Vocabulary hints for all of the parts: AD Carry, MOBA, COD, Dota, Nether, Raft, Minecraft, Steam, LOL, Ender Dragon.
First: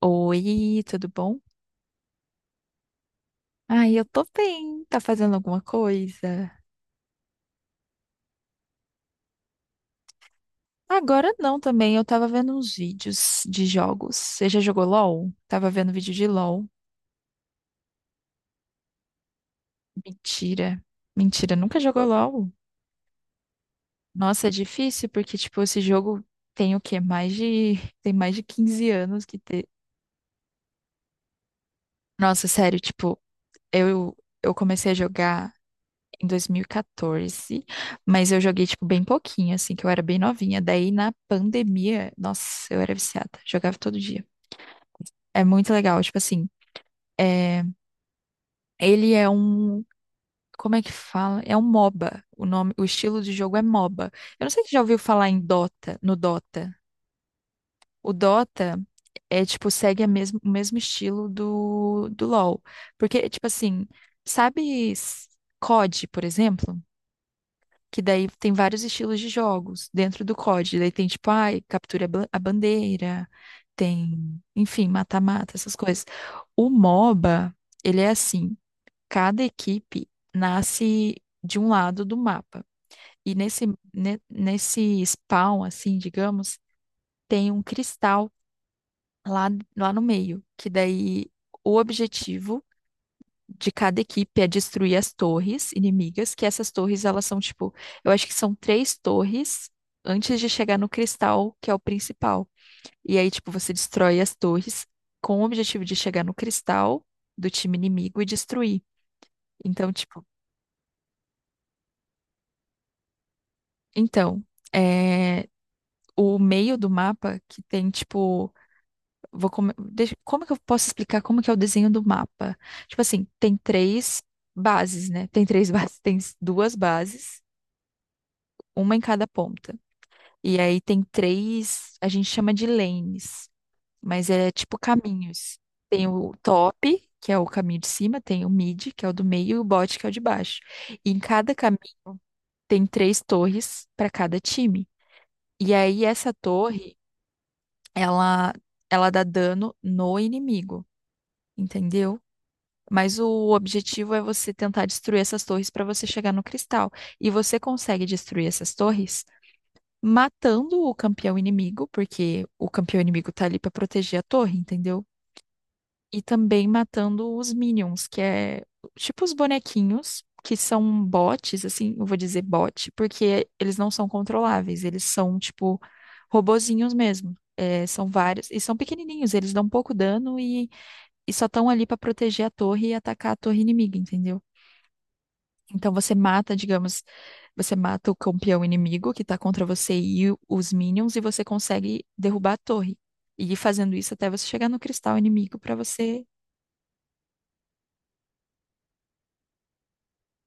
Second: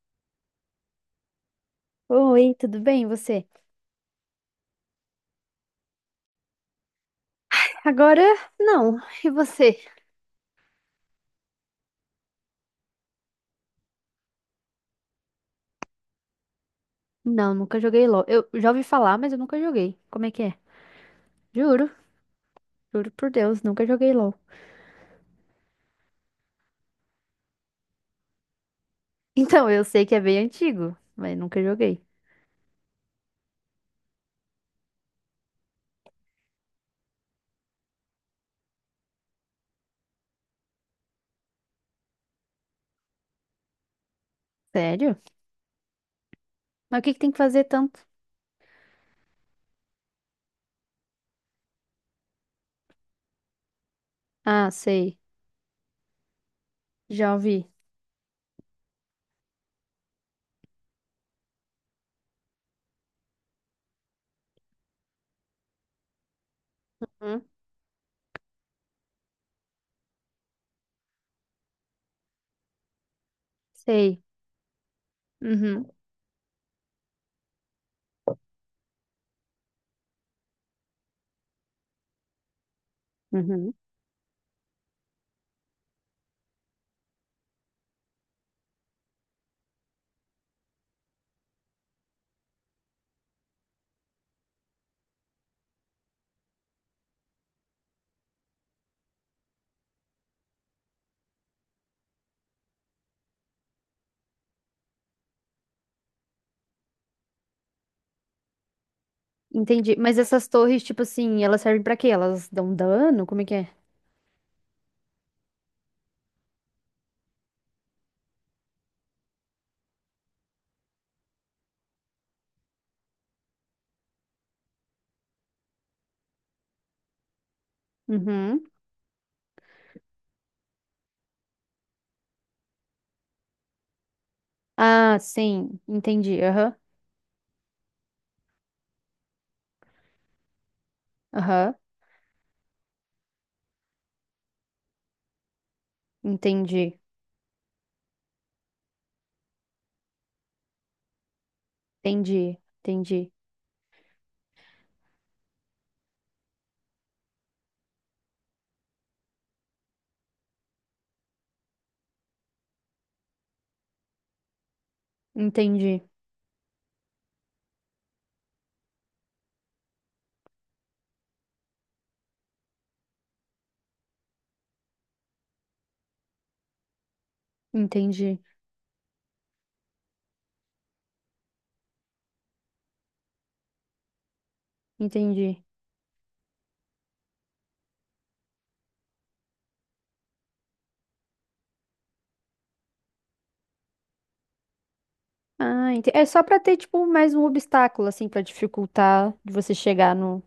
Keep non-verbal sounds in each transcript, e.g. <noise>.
Oi, tudo bom? Oi, tudo bem, e você? Ai, eu tô bem. Tá fazendo alguma coisa? Agora, não. E você? Agora não também. Eu tava vendo uns vídeos de jogos. Você já jogou LOL? Tava vendo vídeo de LOL. Não, nunca joguei LOL. Eu já ouvi falar, mas eu nunca joguei. Como é que é? Mentira. Mentira, nunca Juro, jogou LOL? juro por Deus, nunca joguei LOL. Nossa, é <laughs> difícil porque, tipo, esse jogo tem o quê? Mais de... Tem mais de 15 anos que ter. Então, eu sei que é bem antigo, mas nunca joguei. Nossa, sério, tipo, eu, eu comecei a jogar em 2014, mas eu joguei, tipo, bem pouquinho, assim, que eu era bem novinha. Daí, na pandemia, nossa, eu era viciada, jogava todo dia. Sério? É muito legal, tipo assim, Mas o que que tem que fazer é, tanto? ele é um, como é que fala? É um MOBA, o nome, o estilo de jogo é MOBA. Eu não sei se Ah, já ouviu sei. falar em Dota, no Dota. Já ouvi. O Dota é, tipo, segue o mesmo estilo do LoL, porque, tipo assim, sabe COD, por exemplo? Hum? Que daí tem vários estilos de jogos dentro do COD. Daí tem, tipo, ai, capture a bandeira, Sei. tem, enfim, mata-mata, essas Uhum. coisas. O MOBA, ele é assim, cada equipe nasce de um lado do mapa. E nesse, Uhum. ne- nesse spawn, assim, digamos, tem um cristal lá, lá no meio, que daí o objetivo de cada equipe é destruir as torres inimigas, que essas torres elas são tipo, eu acho que são três torres antes de chegar no cristal, que é o principal. E aí, tipo, você destrói as torres com o objetivo de chegar no cristal do time inimigo e destruir. Então, Entendi. Mas tipo, essas torres, tipo assim, elas servem pra quê? Elas dão dano? Como é que é? então, é, o meio do mapa que tem, tipo, como que eu posso explicar como que é o desenho do mapa? Tipo assim, tem três bases, né? Tem três <laughs> bases, tem duas bases, Uhum. uma em cada ponta. E aí tem três, a gente chama de lanes, mas é tipo Ah, caminhos. sim. Tem o Entendi. Aham. top, que é o caminho de cima, tem o mid, que é o do meio, e o bot, que é o de baixo. E em cada Aham. caminho tem três torres para cada time. E aí essa torre, Entendi. ela, ela dá dano no inimigo, entendeu? Entendi. Mas Entendi. o objetivo é você tentar destruir essas torres para você chegar no cristal. E você consegue destruir essas torres matando o campeão inimigo, porque o campeão inimigo tá ali pra proteger a torre, entendeu? Entendi, E também matando os minions, que é tipo os bonequinhos, que são bots, assim, eu vou dizer bot, porque eles não são controláveis, eles são tipo robozinhos mesmo. É, são entendi, vários, e são pequenininhos, eles dão pouco dano e só estão ali pra proteger a torre e atacar a torre inimiga, entendeu? entendi. Então você mata, digamos, você mata o campeão inimigo que tá contra você e os minions e você consegue derrubar a torre. E ir fazendo isso até você chegar no cristal inimigo pra Ah, você. É só pra ter, tipo, mais um obstáculo, assim, pra dificultar de você chegar no,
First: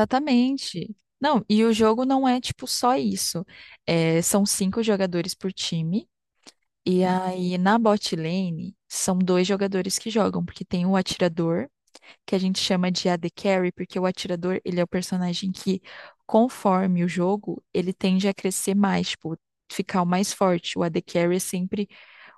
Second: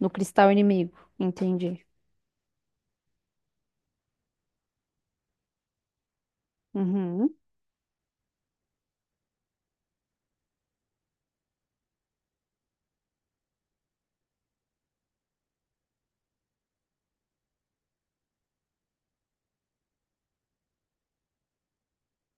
no cristal inimigo. Não, e o Entendi. jogo não é tipo só isso. É, são cinco jogadores por time. E Uhum. aí na bot lane são dois jogadores que jogam, porque tem o atirador que a gente chama de AD Carry, porque o atirador, ele é o personagem que, conforme o jogo, ele tende a crescer mais, tipo, ficar o mais forte. O AD Carry é sempre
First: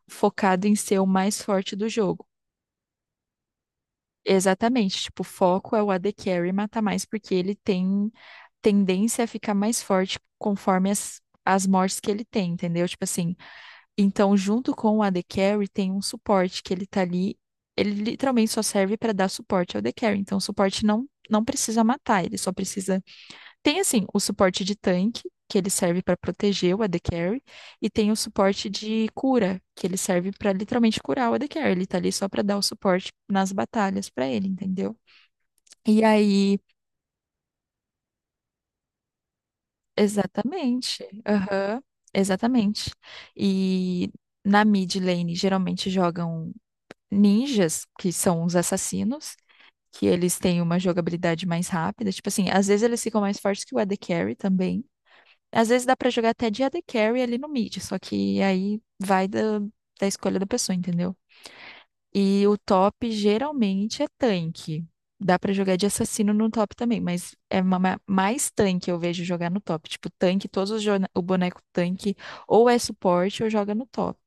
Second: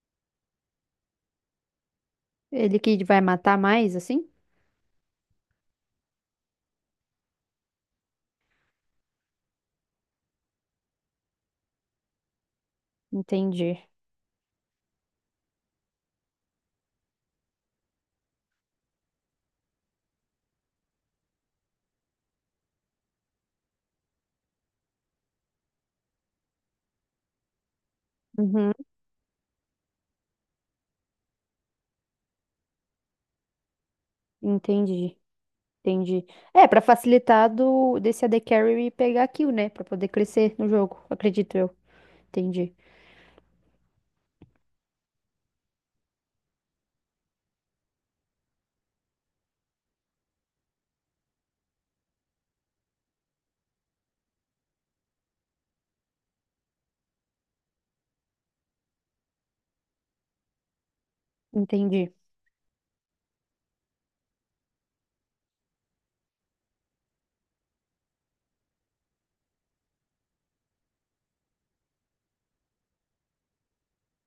focado em ser o mais forte do jogo. Ele que vai matar mais, assim? Exatamente, tipo, o foco é o AD Carry matar mais, porque ele tem tendência a ficar mais forte conforme as mortes que ele tem, entendeu? Tipo assim, Entendi. então, junto com o AD Carry, tem um suporte que ele tá ali. Ele literalmente só serve para dar suporte ao AD Carry. Então, o suporte não precisa matar, ele só precisa. Tem, assim, o suporte de tanque, que ele serve para proteger o AD Carry, e tem o suporte Uhum. de cura, que ele serve para literalmente curar o AD Carry. Ele tá ali só para dar o suporte nas batalhas para ele, entendeu? Entendi, E entendi. aí, É, pra facilitar desse AD Carry pegar kill, né? Pra poder crescer no jogo, exatamente. acredito eu. Aham, Entendi, exatamente. E. Na mid lane, geralmente jogam ninjas, que são os assassinos, que eles têm uma jogabilidade mais rápida. Tipo assim, às vezes eles ficam mais fortes que o AD Carry também. Às vezes dá pra jogar até de AD Carry ali no mid, só que aí vai da escolha da pessoa, entendeu? entendi, E o top geralmente é tanque. Dá pra jogar de assassino no top também, mas é mais tanque eu vejo jogar no top. Tipo, tanque, todos o boneco tanque ou é suporte ou joga no top.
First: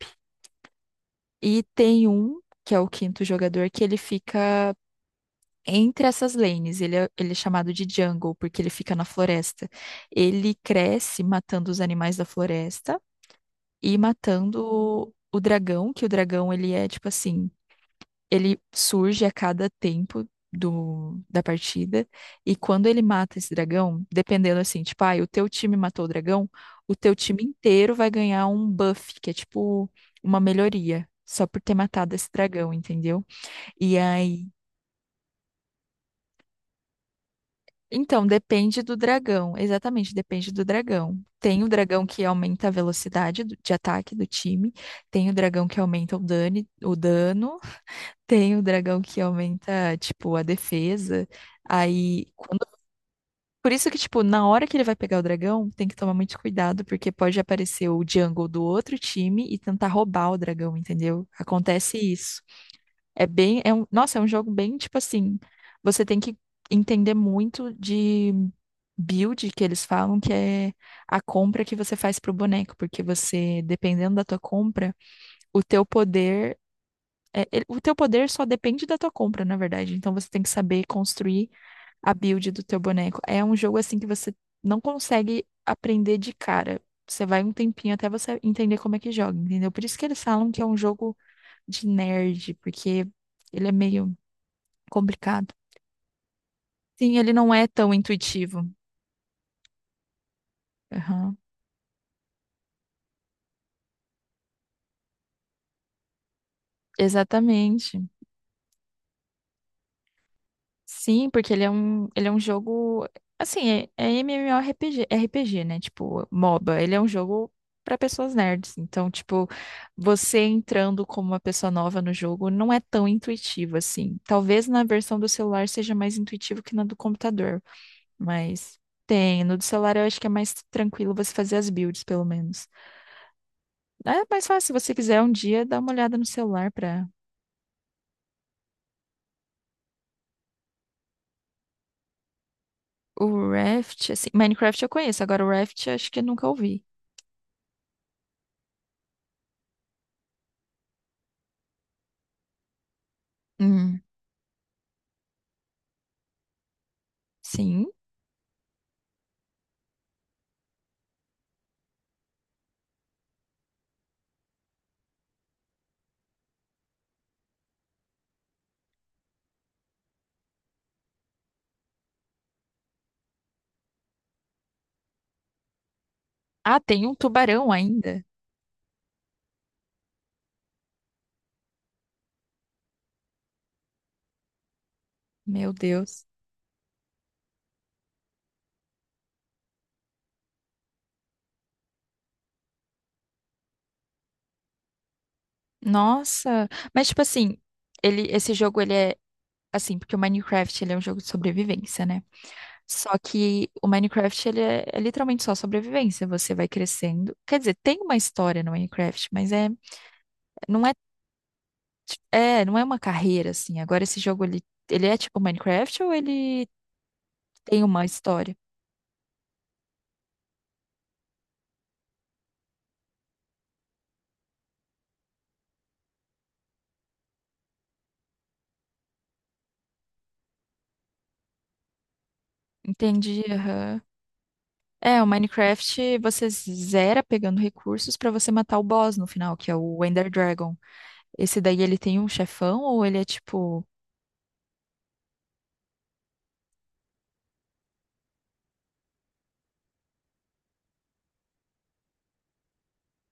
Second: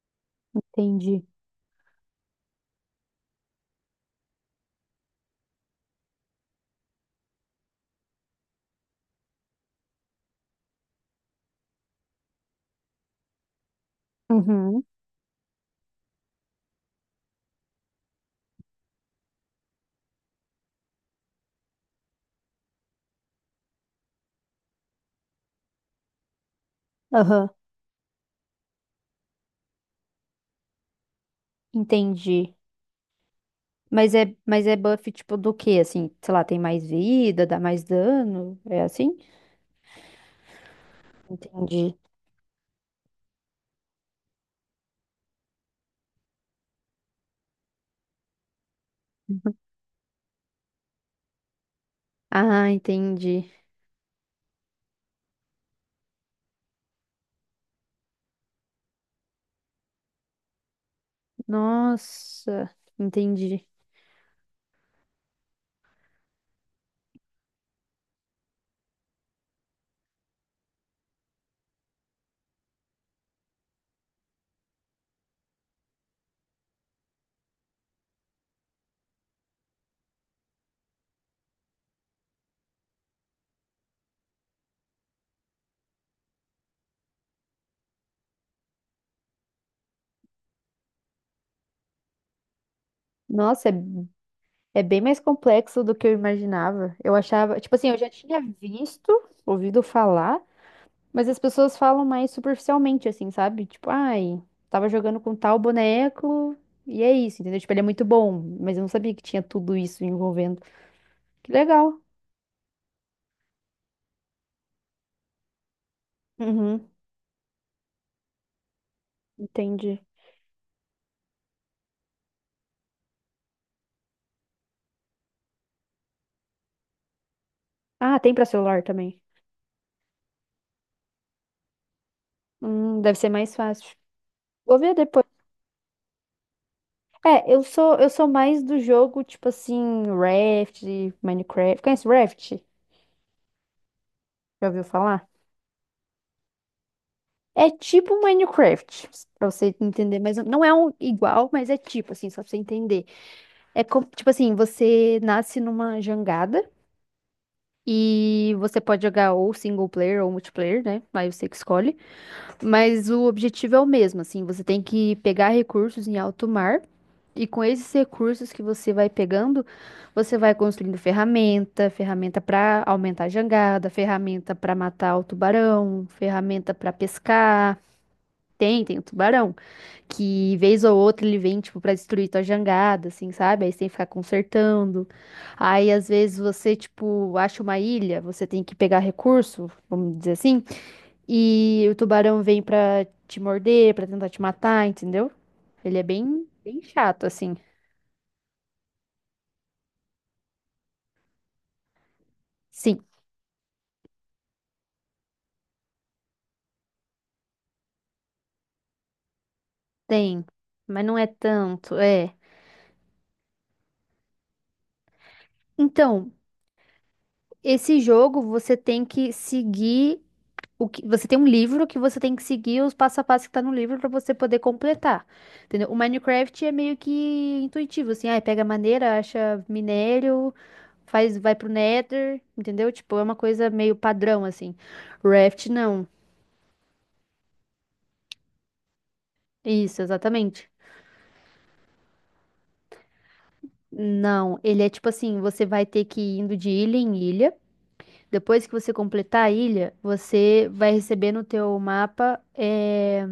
entendi. E tem um, que é o quinto jogador, que ele fica entre essas lanes. Ele é chamado de jungle porque ele fica na floresta. Ele cresce matando os animais da floresta e matando Uhum. o dragão, que o dragão ele é tipo assim, ele surge a cada tempo da partida e quando ele mata esse dragão, dependendo assim, tipo, ah, o teu time matou o dragão, o teu time Aham. inteiro vai ganhar um buff, que é tipo uma melhoria. Só por ter matado esse Entendi. dragão, entendeu? E Mas é, aí. Buff tipo do quê? Assim, sei lá, tem mais vida, dá mais Então, dano? depende É do assim? dragão. Exatamente, depende do dragão. Tem o Entendi. dragão que aumenta a velocidade de ataque do time, tem o dragão que aumenta o dano, tem o dragão que aumenta, tipo, a defesa. Aí, quando... Ah, entendi. Por isso que, tipo, na hora que ele vai pegar o dragão, tem que tomar muito cuidado, porque pode aparecer o jungle do outro time e tentar roubar o dragão, entendeu? Acontece isso. Nossa, É bem, entendi. é um, nossa, é um jogo bem tipo assim, você tem que entender muito de build que eles falam, que é a compra que você faz pro boneco, porque você, dependendo da tua compra, o teu poder o teu poder só depende da tua compra, na verdade. Então você tem que saber construir a build do teu boneco. É um jogo assim que você não consegue aprender de cara. Você vai um tempinho até você entender como é que joga, entendeu? Por isso que eles falam que é um jogo de nerd, porque ele Nossa, é meio é bem mais complicado. complexo do que eu imaginava. Eu Sim, ele não achava, é tipo assim, tão eu já tinha intuitivo. visto, ouvido falar, mas Aham. as pessoas falam mais superficialmente, assim, sabe? Tipo, ai, tava jogando com tal boneco e é isso, entendeu? Tipo, ele é Exatamente. muito bom, mas eu não sabia que tinha tudo isso envolvendo. Sim, Que porque ele é legal. um, ele é um jogo. Assim, é MMORPG, RPG, né? Tipo, MOBA. Uhum, Ele é um jogo para pessoas nerds. Então, tipo, entendi. você entrando como uma pessoa nova no jogo não é tão intuitivo assim. Talvez na versão do celular seja mais intuitivo que na do computador, Ah, tem pra mas celular também. tem. No do celular eu acho que é mais tranquilo você fazer as builds, pelo menos. Deve ser mais fácil. É mais fácil, se Vou ver você quiser depois. um dia, dá uma olhada no celular para. É, eu sou mais do jogo tipo assim, Raft, Minecraft. Conhece Raft? O Raft, assim, Já Minecraft ouviu eu conheço, falar? agora o Raft acho que eu nunca ouvi. É tipo um Minecraft, pra você entender, mas não é um igual, mas é tipo assim, só pra você entender. É Hum, como, tipo assim, você nasce numa jangada sim. e você pode jogar ou single player ou multiplayer, né? Aí você que escolhe. Mas o objetivo é o mesmo, assim, você tem que pegar recursos em alto mar e com esses recursos que você vai pegando, você vai construindo ferramenta, ferramenta para aumentar a jangada, ferramenta para matar o tubarão, ferramenta Ah, para tem um tubarão pescar. ainda. Tem, tem o tubarão, que vez ou outra ele vem, tipo, pra destruir tua jangada, assim, sabe? Aí você tem que ficar consertando. Meu Aí, às Deus. vezes, você, tipo, acha uma ilha, você tem que pegar recurso, vamos dizer assim, e o tubarão vem pra te morder, pra tentar te matar, entendeu? Ele é bem, Nossa, bem mas tipo chato, assim, assim. ele esse jogo ele é assim, porque o Minecraft ele é um jogo de sobrevivência, né? Sim, Só que o Minecraft ele é literalmente só sobrevivência, você vai crescendo. Quer dizer, tem uma história no Minecraft, mas tem, não é mas não é tanto, é. Não é uma carreira assim. Agora esse jogo ele é tipo Minecraft ou Então, ele tem esse uma jogo história? você tem que seguir o que você tem um livro que você tem que seguir os passo a passo que tá no livro pra você poder completar, entendeu? O Minecraft é meio que intuitivo, assim, ai, pega madeira, acha minério, faz, vai pro Nether, entendeu? Tipo, é uma Entendi, coisa meio aham. padrão assim. É, o Raft não. Minecraft você zera pegando recursos pra você matar o boss no final, que é Isso, o Ender exatamente. Dragon. Esse daí ele tem um chefão ou ele é tipo. Não, ele é tipo assim, você vai ter que ir indo de ilha em ilha. Depois que você completar a ilha, você vai receber no teu mapa,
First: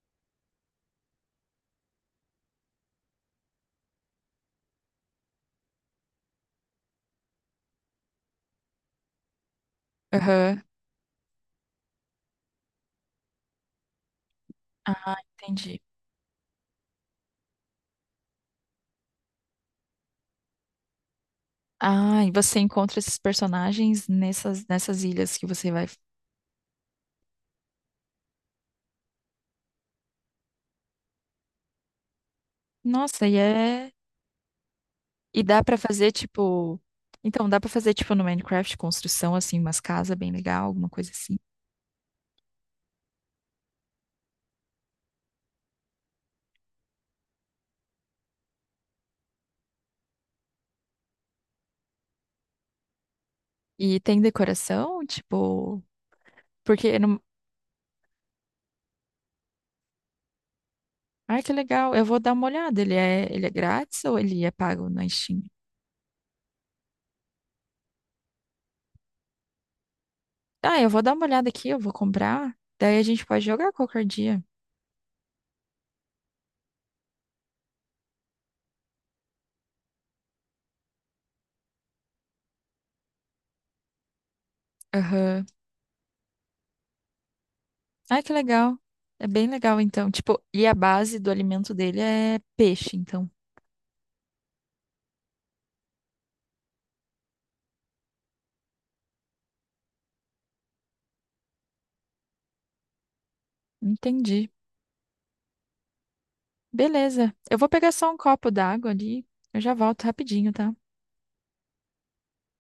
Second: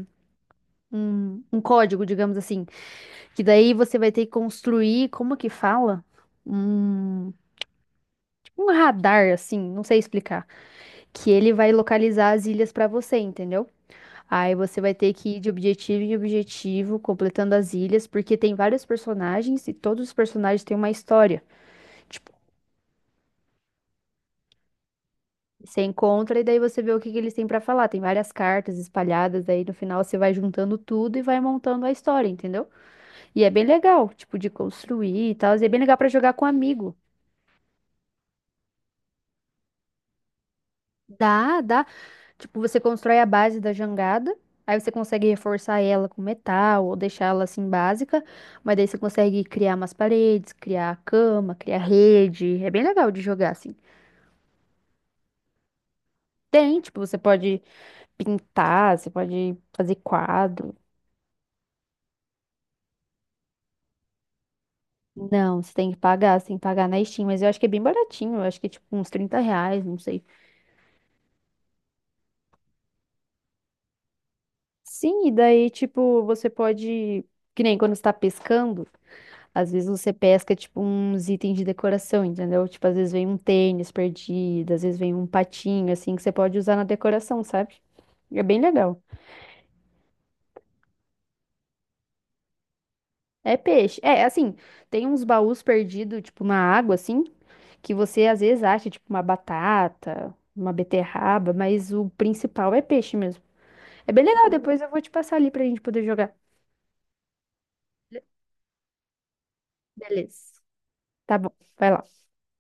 um, código, digamos assim. Que daí você vai ter que construir, como que fala? Um, tipo um radar, assim, não sei explicar. Aham. Que ele vai localizar as ilhas pra você, entendeu? Aí você vai ter Ah, que ir de entendi. objetivo em objetivo, completando as ilhas, porque tem vários personagens e todos os personagens têm uma história. Ah, e Tipo, você encontra esses personagens nessas ilhas que você você vai. encontra e daí você vê o que que eles têm pra falar. Tem várias cartas espalhadas, aí no final você vai juntando tudo e vai montando a história, entendeu? Nossa, e E é bem é. legal, tipo, de construir e E tal. dá E é pra bem legal pra fazer jogar com tipo. amigo. Então, dá pra fazer tipo no Minecraft construção, assim, umas casas bem legal, alguma coisa assim. Dá, dá. Tipo, você constrói a base da jangada, aí você consegue reforçar ela com metal ou deixar ela assim básica, mas daí você consegue criar umas paredes, criar cama, criar rede. É bem legal de jogar assim. E tem decoração, tipo. Tem, Porque tipo, você no. pode pintar, você pode fazer quadro. Ai, que legal. Eu vou dar uma olhada. Ele é grátis ou ele é pago na Steam? Não, você tem que pagar, você tem que pagar na Steam, mas eu acho que é bem baratinho, eu acho que é tipo uns R$ 30, não sei. Ah, eu vou dar uma olhada aqui, eu vou comprar. Daí a gente pode jogar qualquer dia. Sim, e daí, tipo, você pode. Que nem quando você tá pescando, às vezes você pesca, tipo, uns itens de decoração, entendeu? Tipo, às vezes vem um tênis perdido, às vezes vem um Aham. patinho, assim, que você pode usar na decoração, sabe? Ai, que É bem legal. legal. É bem legal, então. Tipo, e a base do alimento dele é peixe, então. É peixe. É, assim, tem uns baús perdidos, tipo, na água, assim, que você às vezes acha, tipo, uma batata, uma beterraba, mas o principal é peixe mesmo. É bem Entendi. legal, depois eu vou te passar ali pra gente poder jogar. Beleza. Eu vou pegar só um copo d'água ali. Eu já volto rapidinho, Beleza. tá? Tá bom, vai lá.